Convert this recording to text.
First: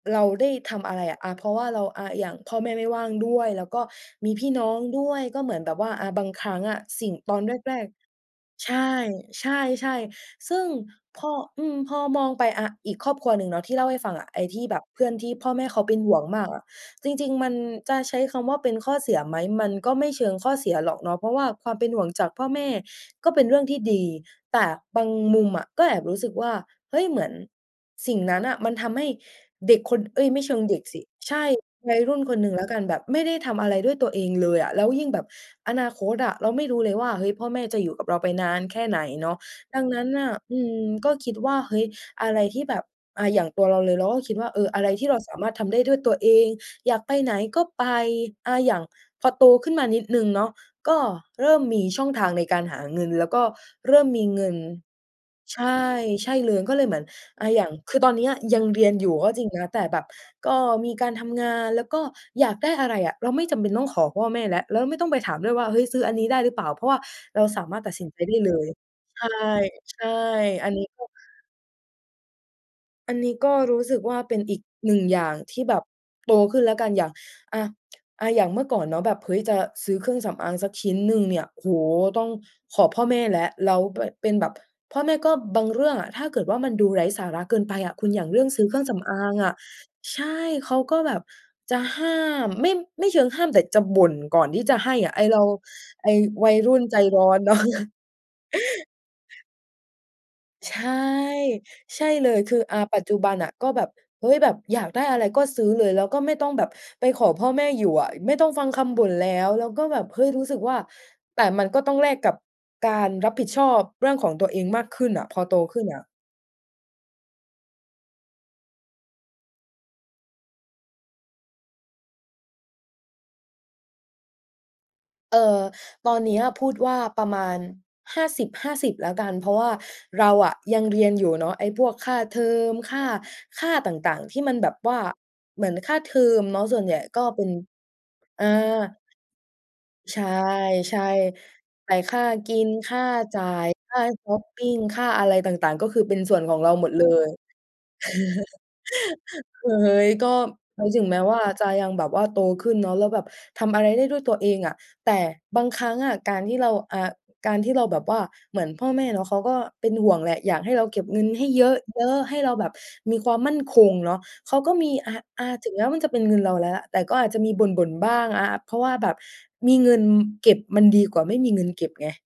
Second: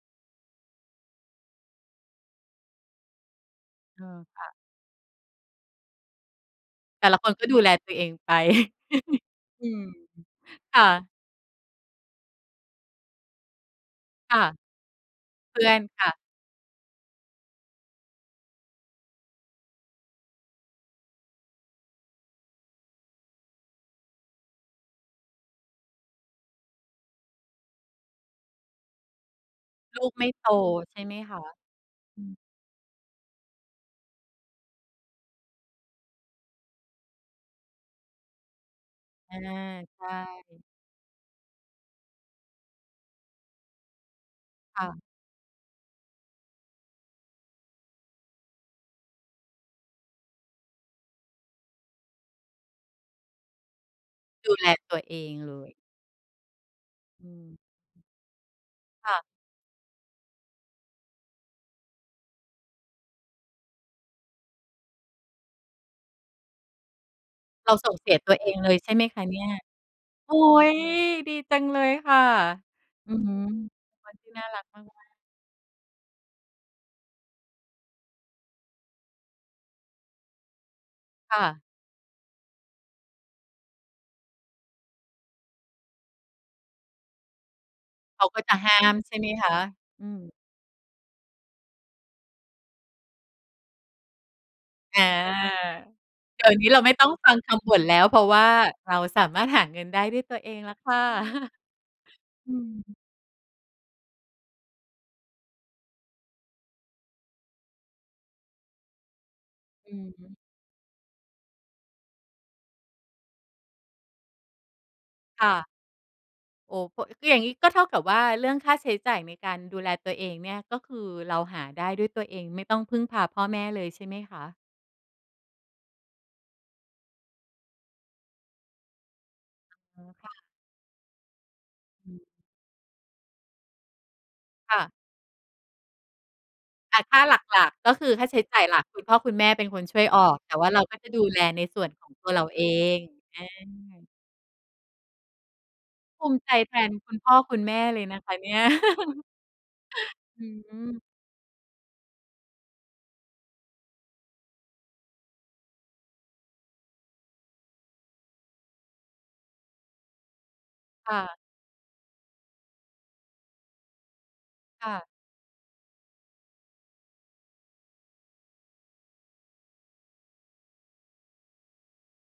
เราได้ทำอะไรอะ เพราะว่าเราอะ อย่างพ่อแม่ไม่ว่างด้วย แล้วก็เออ มีคพ่ี่ะ น้องด้วย ก็เหมือนแบบว่า อ่า บางครั้งอะ สแต่ิ่ง ละคตนอกน็แดูแลรก ตัวเองไป ๆ ใชอืม ่ ๆ ๆ ซึ่งค่ะ พอ อืม พอมองไปอะ อีกครอบครัวหนึ่งเนาะ ที่เล่าให้ฟังอะ คไ่อะ ้ที่แบบเพื่อนที่พ่อเพแมื่่อเขนาเป็คน่หะ ่วงมากอะ จริง ๆ มันจะใช้คำว่าเป็นข้อเสียไหม มันก็ไม่เชิงข้อเสียหรอกเนาะ เพราะว่าความเป็นห่วงจากพ่อแม่ก็เป็นเรื่องที่ดี แต่บางมุมอะก็แอบรู้สึกว่า เฮ้ย เหมือนสิ่งนั้นน่ะมันทำให้เด็กคลน ูกเฮไม้่ย ไมโ่ตเชิงเด็กใชส่ิ ไหมใคชะ? ่ วัยรุ่อืนคอ นหนึ่งแล้วกันแบบไม่ได้ทำอะไรด้วยตัวเองเลยอะ แล้วยิ่งแบบอนาคตอะ เราไม่รู้เลยว่า เฮ้ย พ่อแม่จะอยู่กับเราไปนานแค่ไหนเนเอาะ อ ดังนใชั้่ นน่ะ อืม ก็คิดว่า เฮ้ย อะไรที่แบบ อ่า อย่างตัวเราเลย เราก็คิดว่า เออ อคะ่ไรทะ ี่เราสามารถทำได้ด้วยตัวเอง อยากไปไหนก็ไป อ่า อย่างพอโตขึ้นมานิดหนึ่งเนาะ ก็เริ่มมีช่องทางในการหาเงินแล้วก็เริ่มมีเงดิูน แลตัวเองเลใช่ ย ใช่เลยก็เลยเหมือนอืม อย่าง คือตอนเนี้ยยังเรียนอยคู่่ะ ก็จริงนะ แต่แบบก็มีการทำงาน แล้วก็อยากได้อะไรอะ เราไม่จำเป็นต้องขอพ่อแม่แล้ว แล้วไม่ต้องไปถามด้วยว่า เฮ้ย ซื้ออันนี้ได้หรือเปล่า เพราะว่าเราสาเรามารถสต่ัดงสเิสนีใยจตไัดว้เอเลงเย ลยใช่ไหมคใชะ่ เนี่ย? ใช่ โอ๊อันย! นี้ก็ ดีจังเลยค่ะ ออืันอนฮี้ึ ก็รู้สึกควน่าที่เป็น่นาอรีักกมาหนึ่งก ๆ อย่างที่แบบโตขึ้นแล้วกันอย่าง อ่า อย่างเมื่อก่อนเนาะแบบ เฮ้ย จะซื้อเครื่องสำอางสักชิ้นหนึ่งคเน่ี่ย โอะ ้โฮ! ต้องขอพ่อแม่แล้ว แล้วเป เป็นแบบ พ่อแม่ก็บางเรื่องอะ ถ้าเกิดว่ามันดูไร้สาระเกินไปอะ คุณเขอยาากเกร็ื่องจะซื้อหเ้คราื่องมสใำชอ่ไาหมงคอะ? ะ อืใชอ ่ เขาก็แบบจะห้าม ไม่ ไม่เชิงห้ามแต่จะบ่นก่อนที่จะให้อ่า อะ ไอ้เรา ไอ้เดีว๋ยัยวนี้รเุ่รานไม่ใจต้องร้ฟอังนคเนาะ ำบ่นแล้ว เพราะว่าเราสามารถหาเงินได้ด้วยตัวเองแใลช้วค่ ่ะ ใช่เลยอคืือ อ่า ปม ัจจุบันอะก็แบบ เฮ้ย! แบบอยากได้อะไรก็ซื้อเลย แล้วก็ไม่ต้องแบบไปขอพ่อแม่อยู่อะ ไม่ต้องฟังคำบ่นแล้ว แล้วก็อแืบบ เฮ้ย ม รู้สึกว่า แต่มันก็ต้องแลกกับการรับผิดชอบเรื่องของตัวเองมากขึ้นอะ พอค่โตะ ขึ้นอะ โอ้ เพราะ ก็อย่างนี้ก็เท่ากับว่าเรื่องค่าใช้จ่ายในการดูแลตัวเองเนี่ย ก็คือเราหาได้ด้วยตัวเอง ไม่ต้องพึ่งพาพ่อแม่เลยใช่ไหมคะ? เอ่อ ตอนเนี้ยพูดว่าประมาณ 50:50 แล้วกัน เพราะว่าอ๋อ เคร่าะ อะยังเรียนอยู่เนาะ ไอ้พวกค่าเทอม ค่า ค่าต่าง ๆ ที่มันแบคบ่วะ ่า เหมือนค่าเทอมเนาะส่วนใแหญต่่ค่กา็หเป็น ลัก ๆ ก็คือค่าใช้อ่า จ่ายหลัก คุณพ่อคุณแม่เป็นคนช่วยใชออก แต่ว่าเราก็่ จะดูแลในส่ๆ วแตน่ของค่าตัวเรากิเอน คง ่าจอ่าย ค่าา ชอปปิง ค่าอะไรต่าง ๆ ก็คือเป็นภูสม่ิวนใจของเแราทหมนดเลคุณพย ่อคุณแม่เลยนะคะเนี่ย เฮ้ย ก็อืถม ึงแม้ว่าจะยังแบบว่าโตขึ้นเนาะ แล้วแบบทำอะไรได้ด้วยตัวเองอะ แต่บางครั้งอะ การที่เรา อ่า การที่เราแบบว่า เหมือนพ่อแม่เนาะเขาก็เป็นห่วงแหละ อยากให้เราเก็บค่เงินะ ให้เยอะ ๆ ให้เราแบบมีความมั่นคงเนาะ เขาก็คมี ่ะ อ่า อ่า ถึงแม้ว่ามันจะเป็นเงินเราแล้ว แต่ก็อาจจะมีบ่น ๆ บ้างอะ เพราะว่าแบบมีเงินเก็บมันดีกว่าไม่มีเงินเก็บไง